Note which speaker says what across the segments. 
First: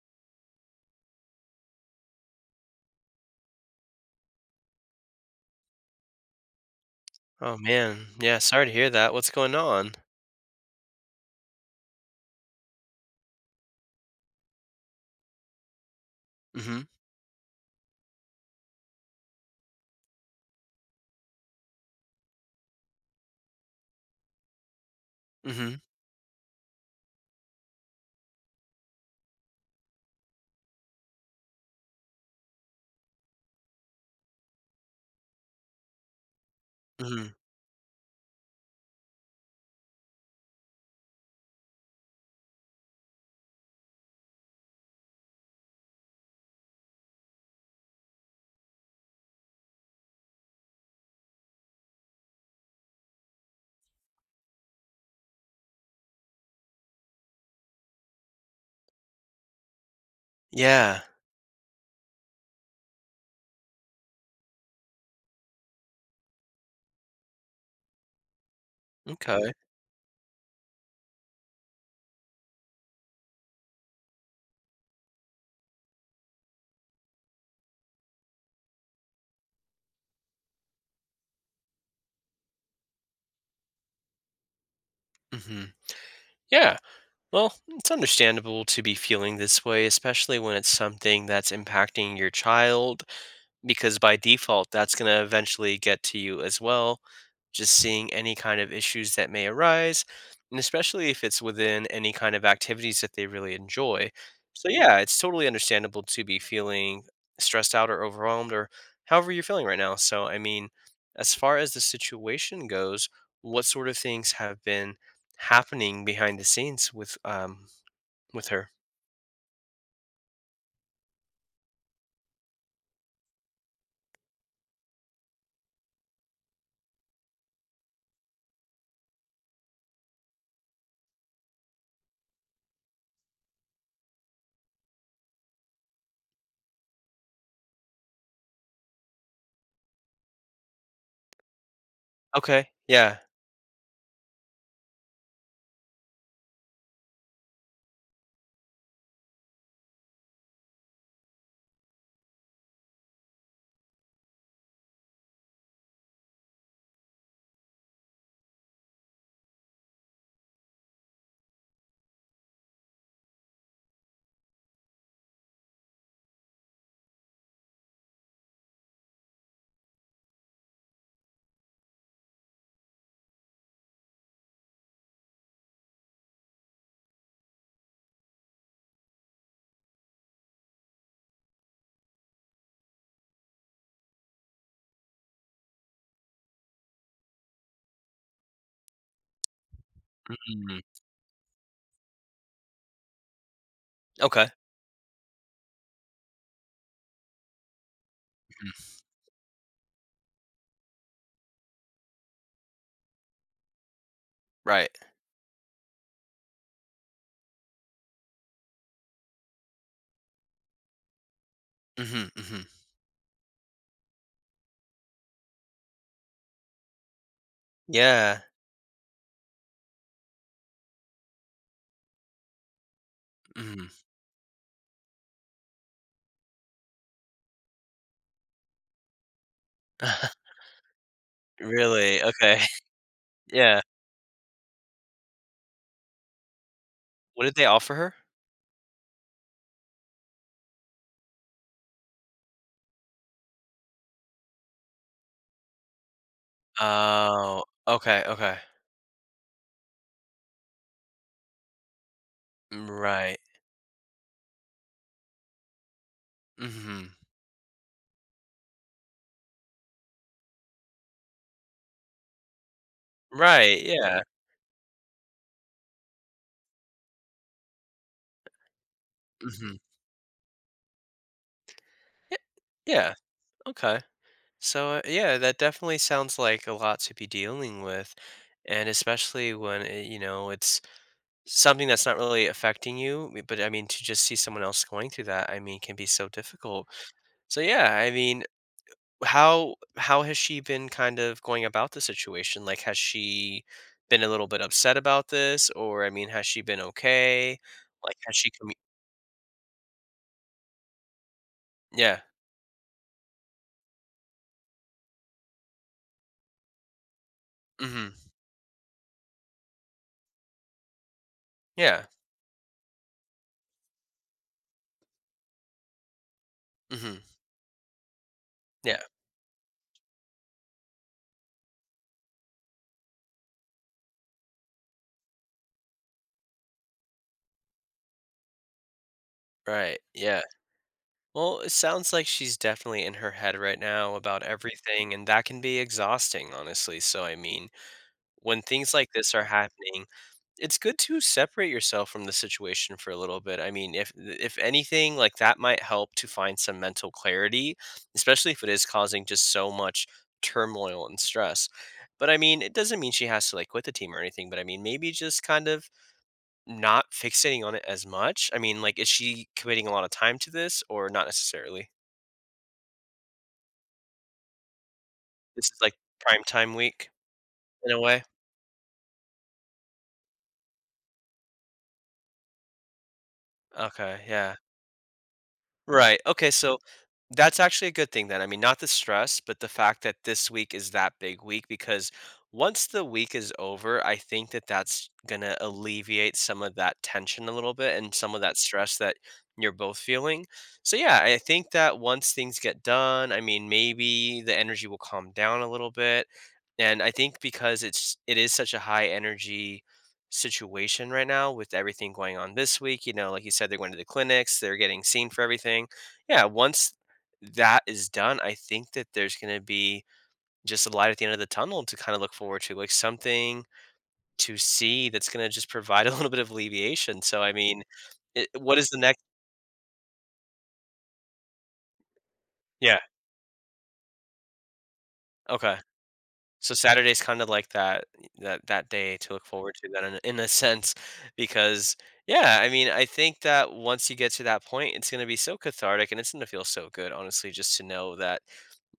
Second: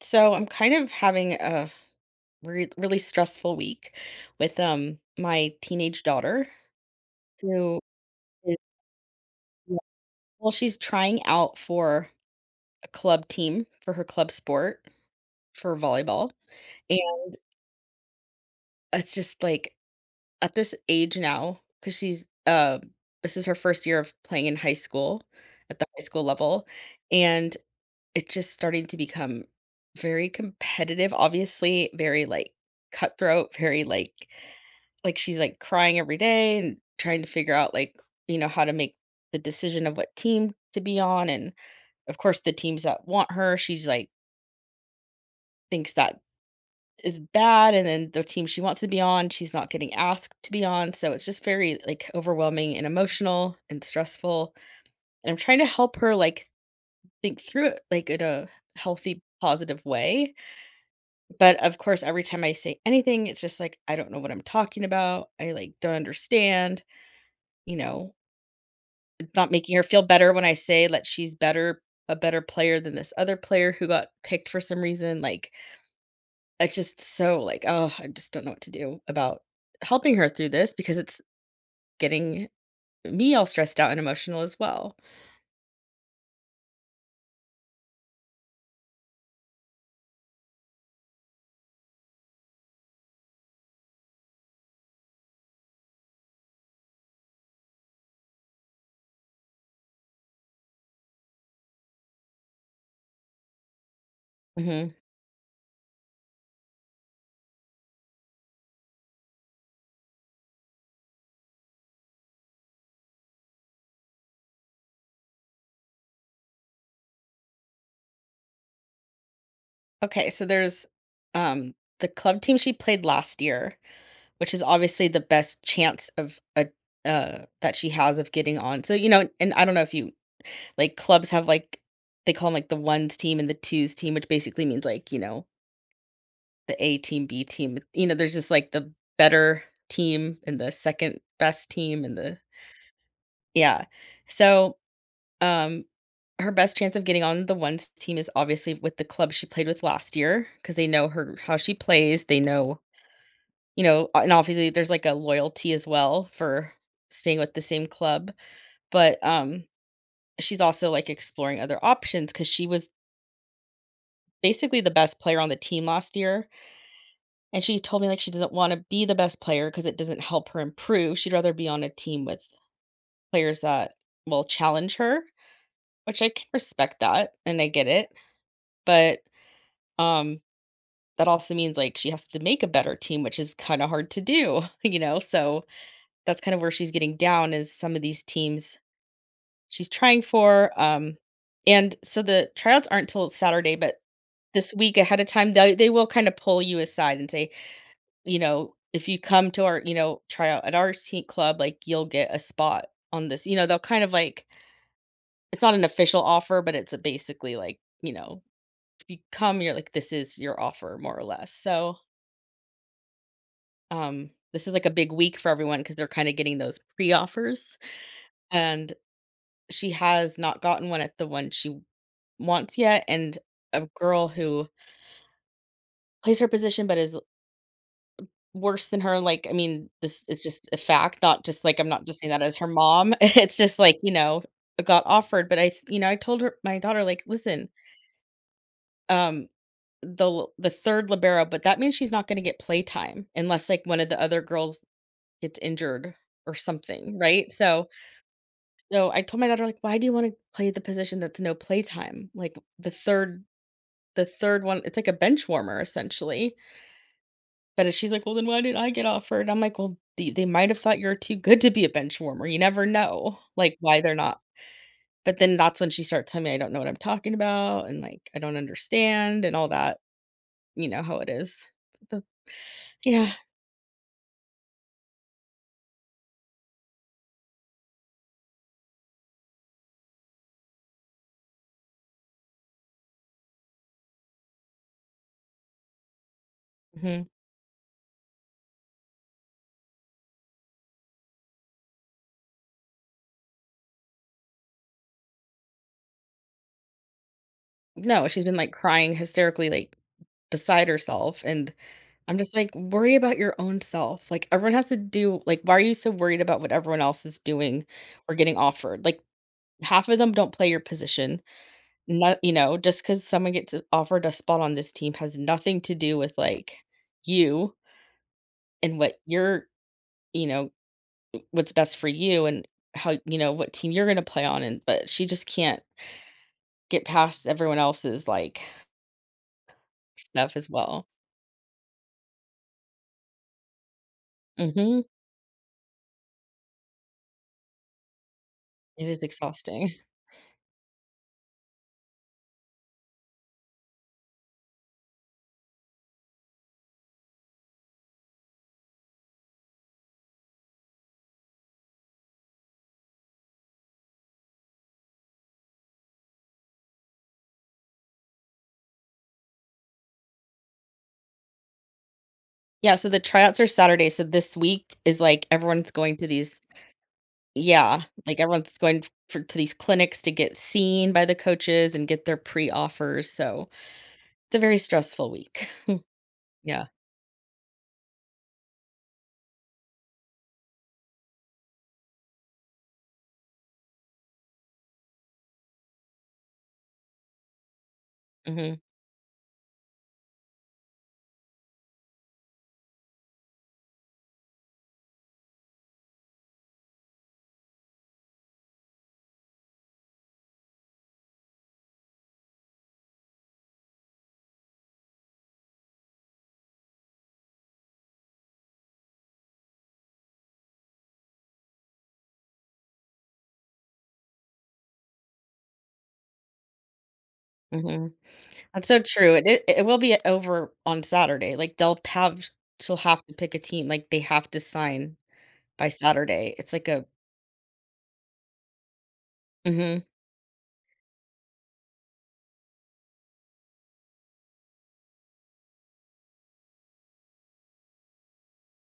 Speaker 1: So I'm kind of having a really stressful week with my teenage daughter
Speaker 2: Oh,
Speaker 1: who
Speaker 2: man. Yeah,
Speaker 1: is
Speaker 2: sorry to hear that. What's going
Speaker 1: yeah,
Speaker 2: on?
Speaker 1: well she's trying out for a club team for her club sport for volleyball.
Speaker 2: Mhm.
Speaker 1: And it's just like at this age now, cuz she's this is her first year of playing in high school, at
Speaker 2: Mhm.
Speaker 1: the high school level, and it's just starting to become very competitive, obviously, very like cutthroat, very like she's like crying every day and trying to
Speaker 2: Mhm.
Speaker 1: figure out like how to make the decision of what team to be on. And of course the teams that want her, she's like thinks that is bad, and then the team she wants to be on she's not getting asked to be on, so it's just very like overwhelming and emotional and stressful. And I'm trying to help her like think through it like in a healthy, positive way,
Speaker 2: Yeah.
Speaker 1: but of course every time I say anything it's just like I don't know what I'm talking about, I like don't understand, you know not
Speaker 2: Okay.
Speaker 1: making her feel better when I say that she's better, a better player than this other player who got picked for some reason, like, it's just so, like, oh, I just don't know what to do about helping her through this, because it's getting me all stressed out and emotional as well.
Speaker 2: Mhm. Yeah. Well, it's understandable to be feeling this way, especially when it's something that's impacting your child because by default, that's going to eventually get to you as well. Just seeing any kind of issues that may arise, and especially if it's within any kind of activities that they really enjoy. So,
Speaker 1: Mhm.
Speaker 2: yeah, it's totally understandable to be feeling stressed out or overwhelmed or however you're feeling right now. So, I mean, as far as the situation goes, what sort of things have been happening behind the scenes with her?
Speaker 1: Okay, so there's um the club team she played last year, which is obviously the best chance of a that she has of getting on. So, you know, and I don't know if you, like, clubs have like they call them like the ones team and the twos team, which basically means like, you know, the A team, B team. You know, there's just like the better team and the second best team and the
Speaker 2: Okay, yeah.
Speaker 1: yeah. So, Um, her best chance of getting on the ones team is obviously with the club she played with last year, because they know her, how she plays. They know, you know, and obviously there's like a loyalty as well for staying with the same club. But she's also like exploring other options because she was basically the best player on the team last year. And she told me like she doesn't want to be the best player because it doesn't help her improve. She'd rather be on a team with players that will challenge her, which I can respect that and I get it. But um that also means like she has to make a better team, which is kind of hard to do, you know? So that's kind of where she's getting down, is some of these teams she's trying for.
Speaker 2: Mhm.
Speaker 1: And so the tryouts aren't till Saturday, but
Speaker 2: Okay.
Speaker 1: this week ahead of time, they will kind of pull you aside and say, you know,
Speaker 2: Mhm.
Speaker 1: if you come to our, you know, tryout at our team club, like you'll get a spot on this. You know, they'll kind of like,
Speaker 2: Right.
Speaker 1: it's not an official offer, but it's a basically like, you know, if you come, you're like, this is your offer more or less. So,
Speaker 2: Hmm, hmm.
Speaker 1: This is like a big week for everyone, because they're kind of getting those pre offers.
Speaker 2: Yeah.
Speaker 1: And she has not gotten one at the one she wants yet. And a
Speaker 2: Mhm.
Speaker 1: girl who plays her position but is worse than her, like, I mean, this is just a fact, not just like I'm not just
Speaker 2: Really?
Speaker 1: saying that as
Speaker 2: Okay.
Speaker 1: her mom. It's just
Speaker 2: Yeah.
Speaker 1: like, you know, got offered. But you know, I told her, my daughter, like,
Speaker 2: What did they
Speaker 1: listen,
Speaker 2: offer her?
Speaker 1: um, the the third libero, but that means she's not going to get playtime unless like one of the other girls gets injured or something, right?
Speaker 2: Oh,
Speaker 1: So,
Speaker 2: okay, okay.
Speaker 1: so I told my daughter, like, "Why do you wanna play the position that's no playtime?" Like,
Speaker 2: Mm,
Speaker 1: the
Speaker 2: right.
Speaker 1: 3rd the 3rd one, it's like a bench warmer, essentially.
Speaker 2: Mhm.
Speaker 1: But if she's like, "Well, then why did I get offered?" I'm like, "Well, they might have thought you're too good to be a bench warmer, you never know, like,
Speaker 2: Right,
Speaker 1: why they're
Speaker 2: yeah.
Speaker 1: not." But then that's when she starts telling me I don't know what I'm talking about, and, like, I don't understand and all
Speaker 2: Mhm.
Speaker 1: that, you know how it is. The
Speaker 2: Yeah,
Speaker 1: yeah,
Speaker 2: okay. So, yeah, that definitely sounds like a lot to be dealing with, and especially when it's something that's not really affecting you, but, I mean, to just see someone else going through that, I mean, can be so difficult.
Speaker 1: mhm.
Speaker 2: So, yeah, I mean, how has she been kind of going about the situation? Like, has she been a little bit upset about this, or I mean, has she been okay? Like,
Speaker 1: No,
Speaker 2: has
Speaker 1: she's
Speaker 2: she
Speaker 1: been,
Speaker 2: commu-
Speaker 1: like, crying hysterically, like, beside herself, and
Speaker 2: Yeah.
Speaker 1: I'm just like, worry about your own self. Like, everyone has to do, like, why are you so worried about what everyone else is doing
Speaker 2: Mhm.
Speaker 1: or getting offered? Like, half of them don't play your position.
Speaker 2: Yeah.
Speaker 1: Not, you know, just because someone offered a spot on this team has nothing to do with like
Speaker 2: Mhm.
Speaker 1: you and
Speaker 2: Yeah.
Speaker 1: what you're, you know, what's best for you and how, you know, what team you're going to play on. And, but she just can't get past everyone else's like
Speaker 2: Right. Yeah.
Speaker 1: stuff as well.
Speaker 2: Well, it sounds like she's definitely in her head right now about
Speaker 1: Mm-hmm.
Speaker 2: everything, and that can be exhausting, honestly. So, I mean, when things
Speaker 1: It
Speaker 2: like
Speaker 1: is
Speaker 2: this are
Speaker 1: exhausting.
Speaker 2: happening, it's good to separate yourself from the situation for a little bit. I mean, if anything, like that might help to find some mental clarity, especially if it is causing just so much turmoil and stress. But I mean, it doesn't mean she has to like quit the team or anything, but I mean, maybe just kind of not fixating on it as much. I mean, like is she committing a lot of time to this or not necessarily?
Speaker 1: Yeah, so the tryouts are Saturday, so this week is, like,
Speaker 2: This is
Speaker 1: everyone's
Speaker 2: like
Speaker 1: going to
Speaker 2: prime
Speaker 1: these.
Speaker 2: time week in a
Speaker 1: Yeah,
Speaker 2: way.
Speaker 1: like, everyone's going for to these clinics to get seen by the coaches and get their pre-offers, so
Speaker 2: Okay,
Speaker 1: it's
Speaker 2: yeah.
Speaker 1: a very stressful week.
Speaker 2: Right. Okay. So
Speaker 1: Yeah.
Speaker 2: that's actually a good thing then. I mean, not the stress, but the fact that this week is that big week because once the week is over, I think that that's going to alleviate some of that tension a little bit and some of that
Speaker 1: Mhm,
Speaker 2: stress that you're both feeling. So, yeah, I think that once things get done, I mean, maybe the energy will calm down a little bit. And I think because it is such a high energy situation right now with everything going on this week. You know, like you said, they're going to the clinics, they're getting seen for everything. Yeah, once that is done, I think that there's going to be just a light at the end of the tunnel to kind of look forward to, like something to see that's going to just provide a little bit of alleviation. So, I mean,
Speaker 1: mhm.
Speaker 2: it, what
Speaker 1: That's
Speaker 2: is the
Speaker 1: so
Speaker 2: next?
Speaker 1: true, and it will be over on Saturday, like, they'll have, she'll
Speaker 2: Yeah.
Speaker 1: have to pick a team, like, they have to sign
Speaker 2: Okay.
Speaker 1: by Saturday.
Speaker 2: So
Speaker 1: It's like a
Speaker 2: Saturday's kind of like that day to look forward to that
Speaker 1: mhm,
Speaker 2: in a sense because yeah, I mean, I think that once you get to that point, it's going to be so cathartic and it's going to feel so good, honestly, just to know that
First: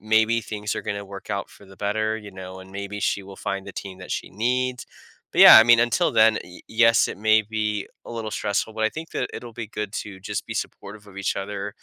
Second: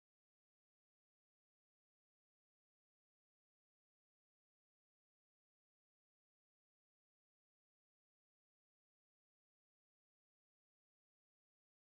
Speaker 2: maybe things are going to work out for the better, you know, and maybe she will find the team that she needs. But yeah, I mean, until then, y- yes, it may be a little stressful, but I think that it'll be good to just be supportive of each other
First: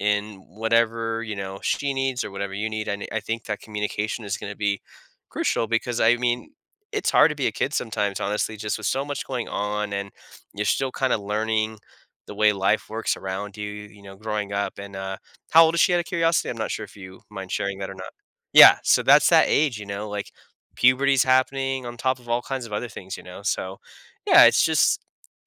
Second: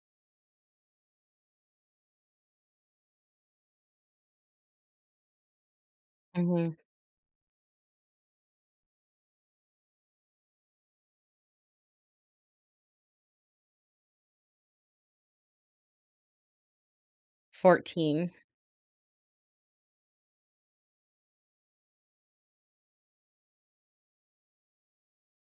Speaker 2: in whatever you know she needs or whatever you need. I ne- I think that communication is going to be crucial because I mean
Speaker 1: mhm,
Speaker 2: it's hard to be a kid sometimes, honestly, just with so much going on and you're still kind of learning the way life works around you. You know, growing up and how old is she? Out of curiosity, I'm not sure if you mind sharing that or not.
Speaker 1: 14.
Speaker 2: Yeah, so that's that age, you know, like puberty's happening on top of all kinds of other things, you know. So yeah, it's just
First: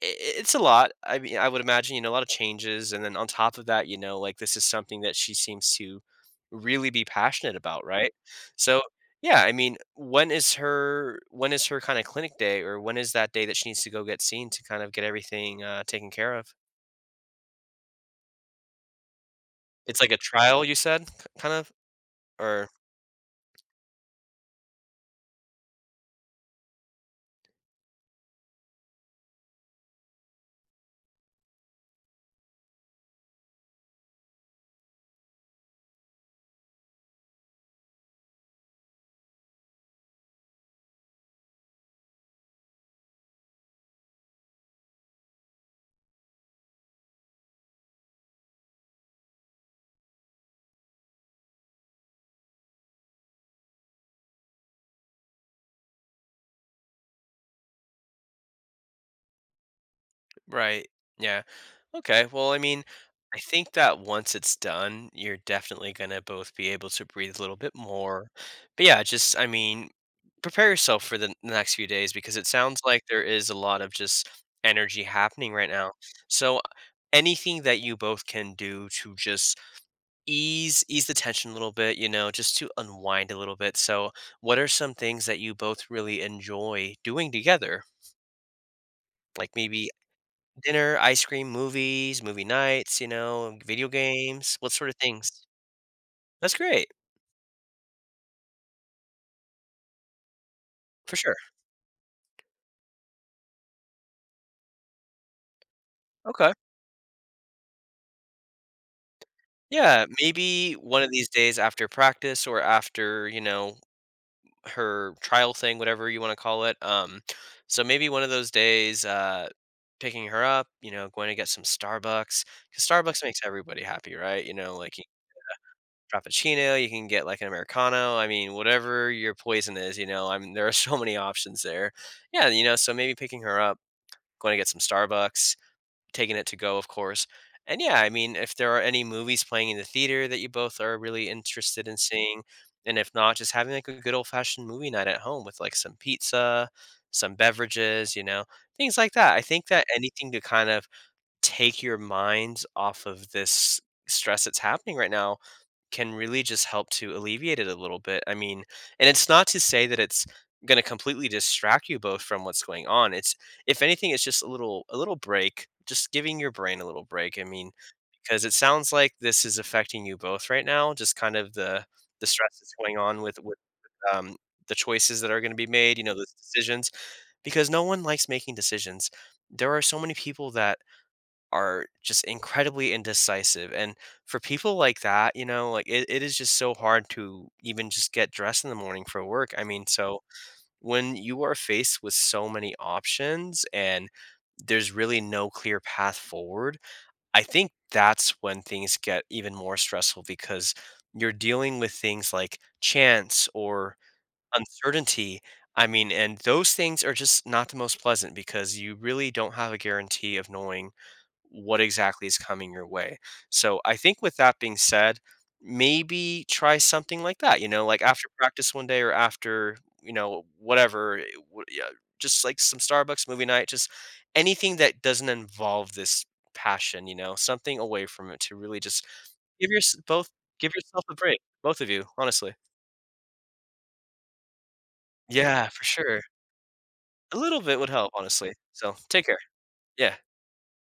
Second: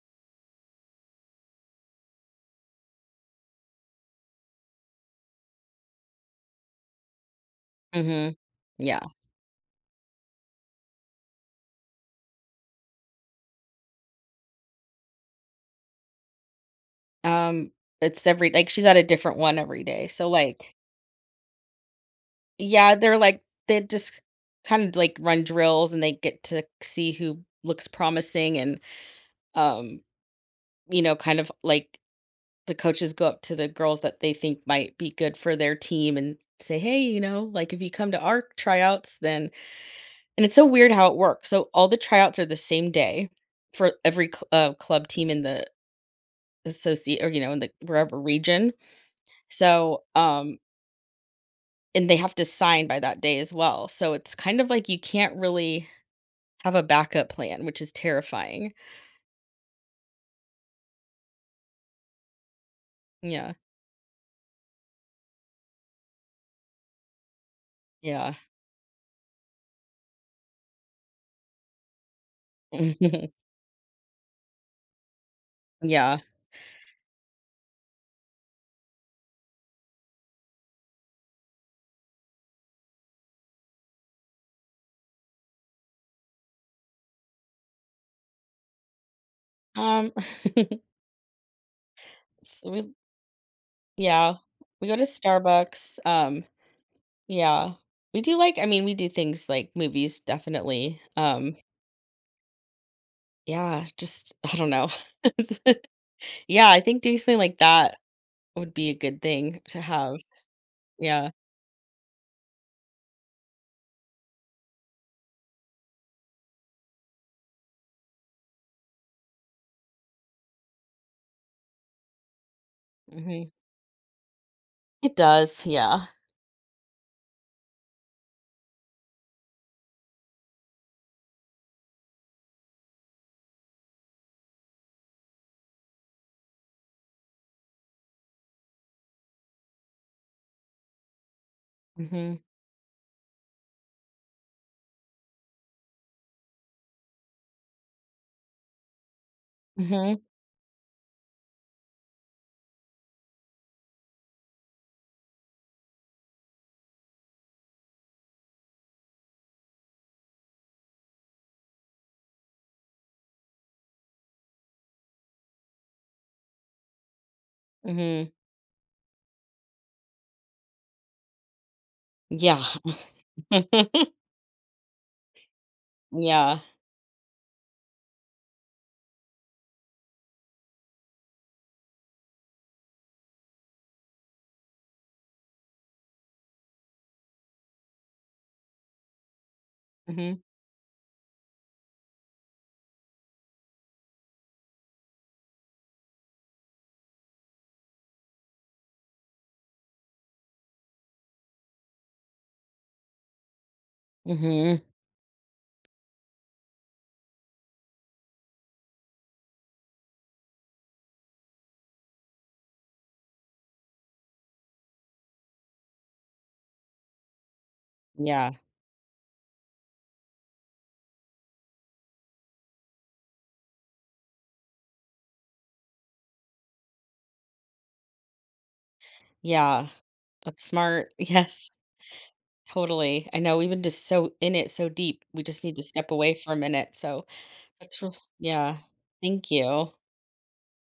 Speaker 2: I it's a lot. I mean, I would imagine, you know, a lot of changes, and then on top of that, you know, like, this is something that she seems to really be passionate about, right?
Speaker 1: Mhm.
Speaker 2: So,
Speaker 1: Yeah,
Speaker 2: yeah, I mean, when is her kinda clinic day, or when is that day that she needs to go get seen to kind of get everything, taken care of?
Speaker 1: um, it's every like, she's at a different one every
Speaker 2: It's
Speaker 1: day,
Speaker 2: like a
Speaker 1: so,
Speaker 2: trial, you
Speaker 1: like
Speaker 2: said, k- kind of? Or
Speaker 1: yeah, they're like they just kind of like run drills and they get to see who looks promising and um, you know, kind of like the coaches go up to the girls that they think might be good for their team and say, "Hey, you know, like if you come to our tryouts, then." And it's so weird how it works. So all the tryouts are the same day for every club team in the associate or you know in the wherever region. So and they have to sign by that day as well. So it's kind of like you can't really have a backup plan, which is terrifying.
Speaker 2: right, yeah. Okay. Well, I mean, I
Speaker 1: Yeah,
Speaker 2: think that once it's done, you're definitely going to both be able to breathe a little bit more.
Speaker 1: yeah.
Speaker 2: But yeah, just, I mean, prepare yourself for the n- next few days because it sounds like there is a lot of just energy happening right now.
Speaker 1: Yeah.
Speaker 2: So, anything that you both can do to just ease the tension a little bit, you know, just to unwind a little bit. So, what are some things that you both really enjoy doing together? Like maybe
Speaker 1: Um,
Speaker 2: dinner, ice cream, movies, movie
Speaker 1: so we
Speaker 2: nights, you know, video
Speaker 1: yeah,
Speaker 2: games, what
Speaker 1: we
Speaker 2: sort of
Speaker 1: go to
Speaker 2: things?
Speaker 1: Starbucks,
Speaker 2: That's great,
Speaker 1: yeah. We do like I mean, we do things like movies, definitely.
Speaker 2: for sure.
Speaker 1: Yeah, just I don't know. It's
Speaker 2: Okay.
Speaker 1: yeah, I think doing something like that would be a good thing to
Speaker 2: Yeah,
Speaker 1: have.
Speaker 2: maybe one of these
Speaker 1: Yeah.
Speaker 2: days after practice or after, you know, her trial thing, whatever you want to call it. So maybe one of those days, picking her up, you know, going to get some Starbucks because Starbucks makes
Speaker 1: Mhm.
Speaker 2: everybody happy, right? You know, like you
Speaker 1: It does, yeah.
Speaker 2: Frappuccino, you can get like an Americano. I mean, whatever your poison is, you know, I mean, there are so many options there. Yeah, you know, so maybe picking her up going to get some Starbucks, taking it to go, of course. And yeah, I mean, if there are any movies playing in the theater that you both are really interested in
Speaker 1: Mhm.
Speaker 2: seeing, and if not, just having like a good old fashioned movie night at home with like some pizza, some beverages, you know, things like that. I think that
Speaker 1: Mhm.
Speaker 2: anything to kind of take your minds off of this stress that's happening right now can really just help to alleviate it a little bit. I mean, and it's not to say that it's going to completely distract you both from what's going on. It's if anything, it's just a little break, just giving your brain a little break. I mean,
Speaker 1: Mhm.
Speaker 2: because it sounds like this is affecting you both right now. Just kind of the stress
Speaker 1: Yeah.
Speaker 2: that's going on with um, the choices that are going to be made. You know, those
Speaker 1: Yeah.
Speaker 2: decisions because no one likes making decisions. There are so many people that are just incredibly indecisive. And for people like that, you know, like it is just so hard to even just get dressed in the morning for work. I mean, so
Speaker 1: Mhm.
Speaker 2: when you are faced with so many options and there's really no clear path forward, I think that's when things get even more stressful because you're dealing with things like chance or
Speaker 1: Mhm.
Speaker 2: uncertainty, I mean, and those things are just not the most pleasant because you really don't have a guarantee of knowing what exactly is coming your way. So I think with that being said, maybe try something like that, you know, like after
Speaker 1: Yeah.
Speaker 2: practice one day or after, you know, whatever, eh, wh- yeah, just like some Starbucks movie night, just anything that doesn't involve this passion, you know, something away from it to really just give your
Speaker 1: Yeah.
Speaker 2: both
Speaker 1: That's
Speaker 2: give yourself
Speaker 1: smart.
Speaker 2: a break,
Speaker 1: Yes,
Speaker 2: both of you, honestly.
Speaker 1: totally. I know we've been just so in it so deep. We just
Speaker 2: Yeah,
Speaker 1: need
Speaker 2: for
Speaker 1: to step
Speaker 2: sure.
Speaker 1: away for a minute. So
Speaker 2: A little bit would
Speaker 1: that's,
Speaker 2: help, honestly.
Speaker 1: yeah.
Speaker 2: So, take care.
Speaker 1: Thank you.
Speaker 2: Yeah.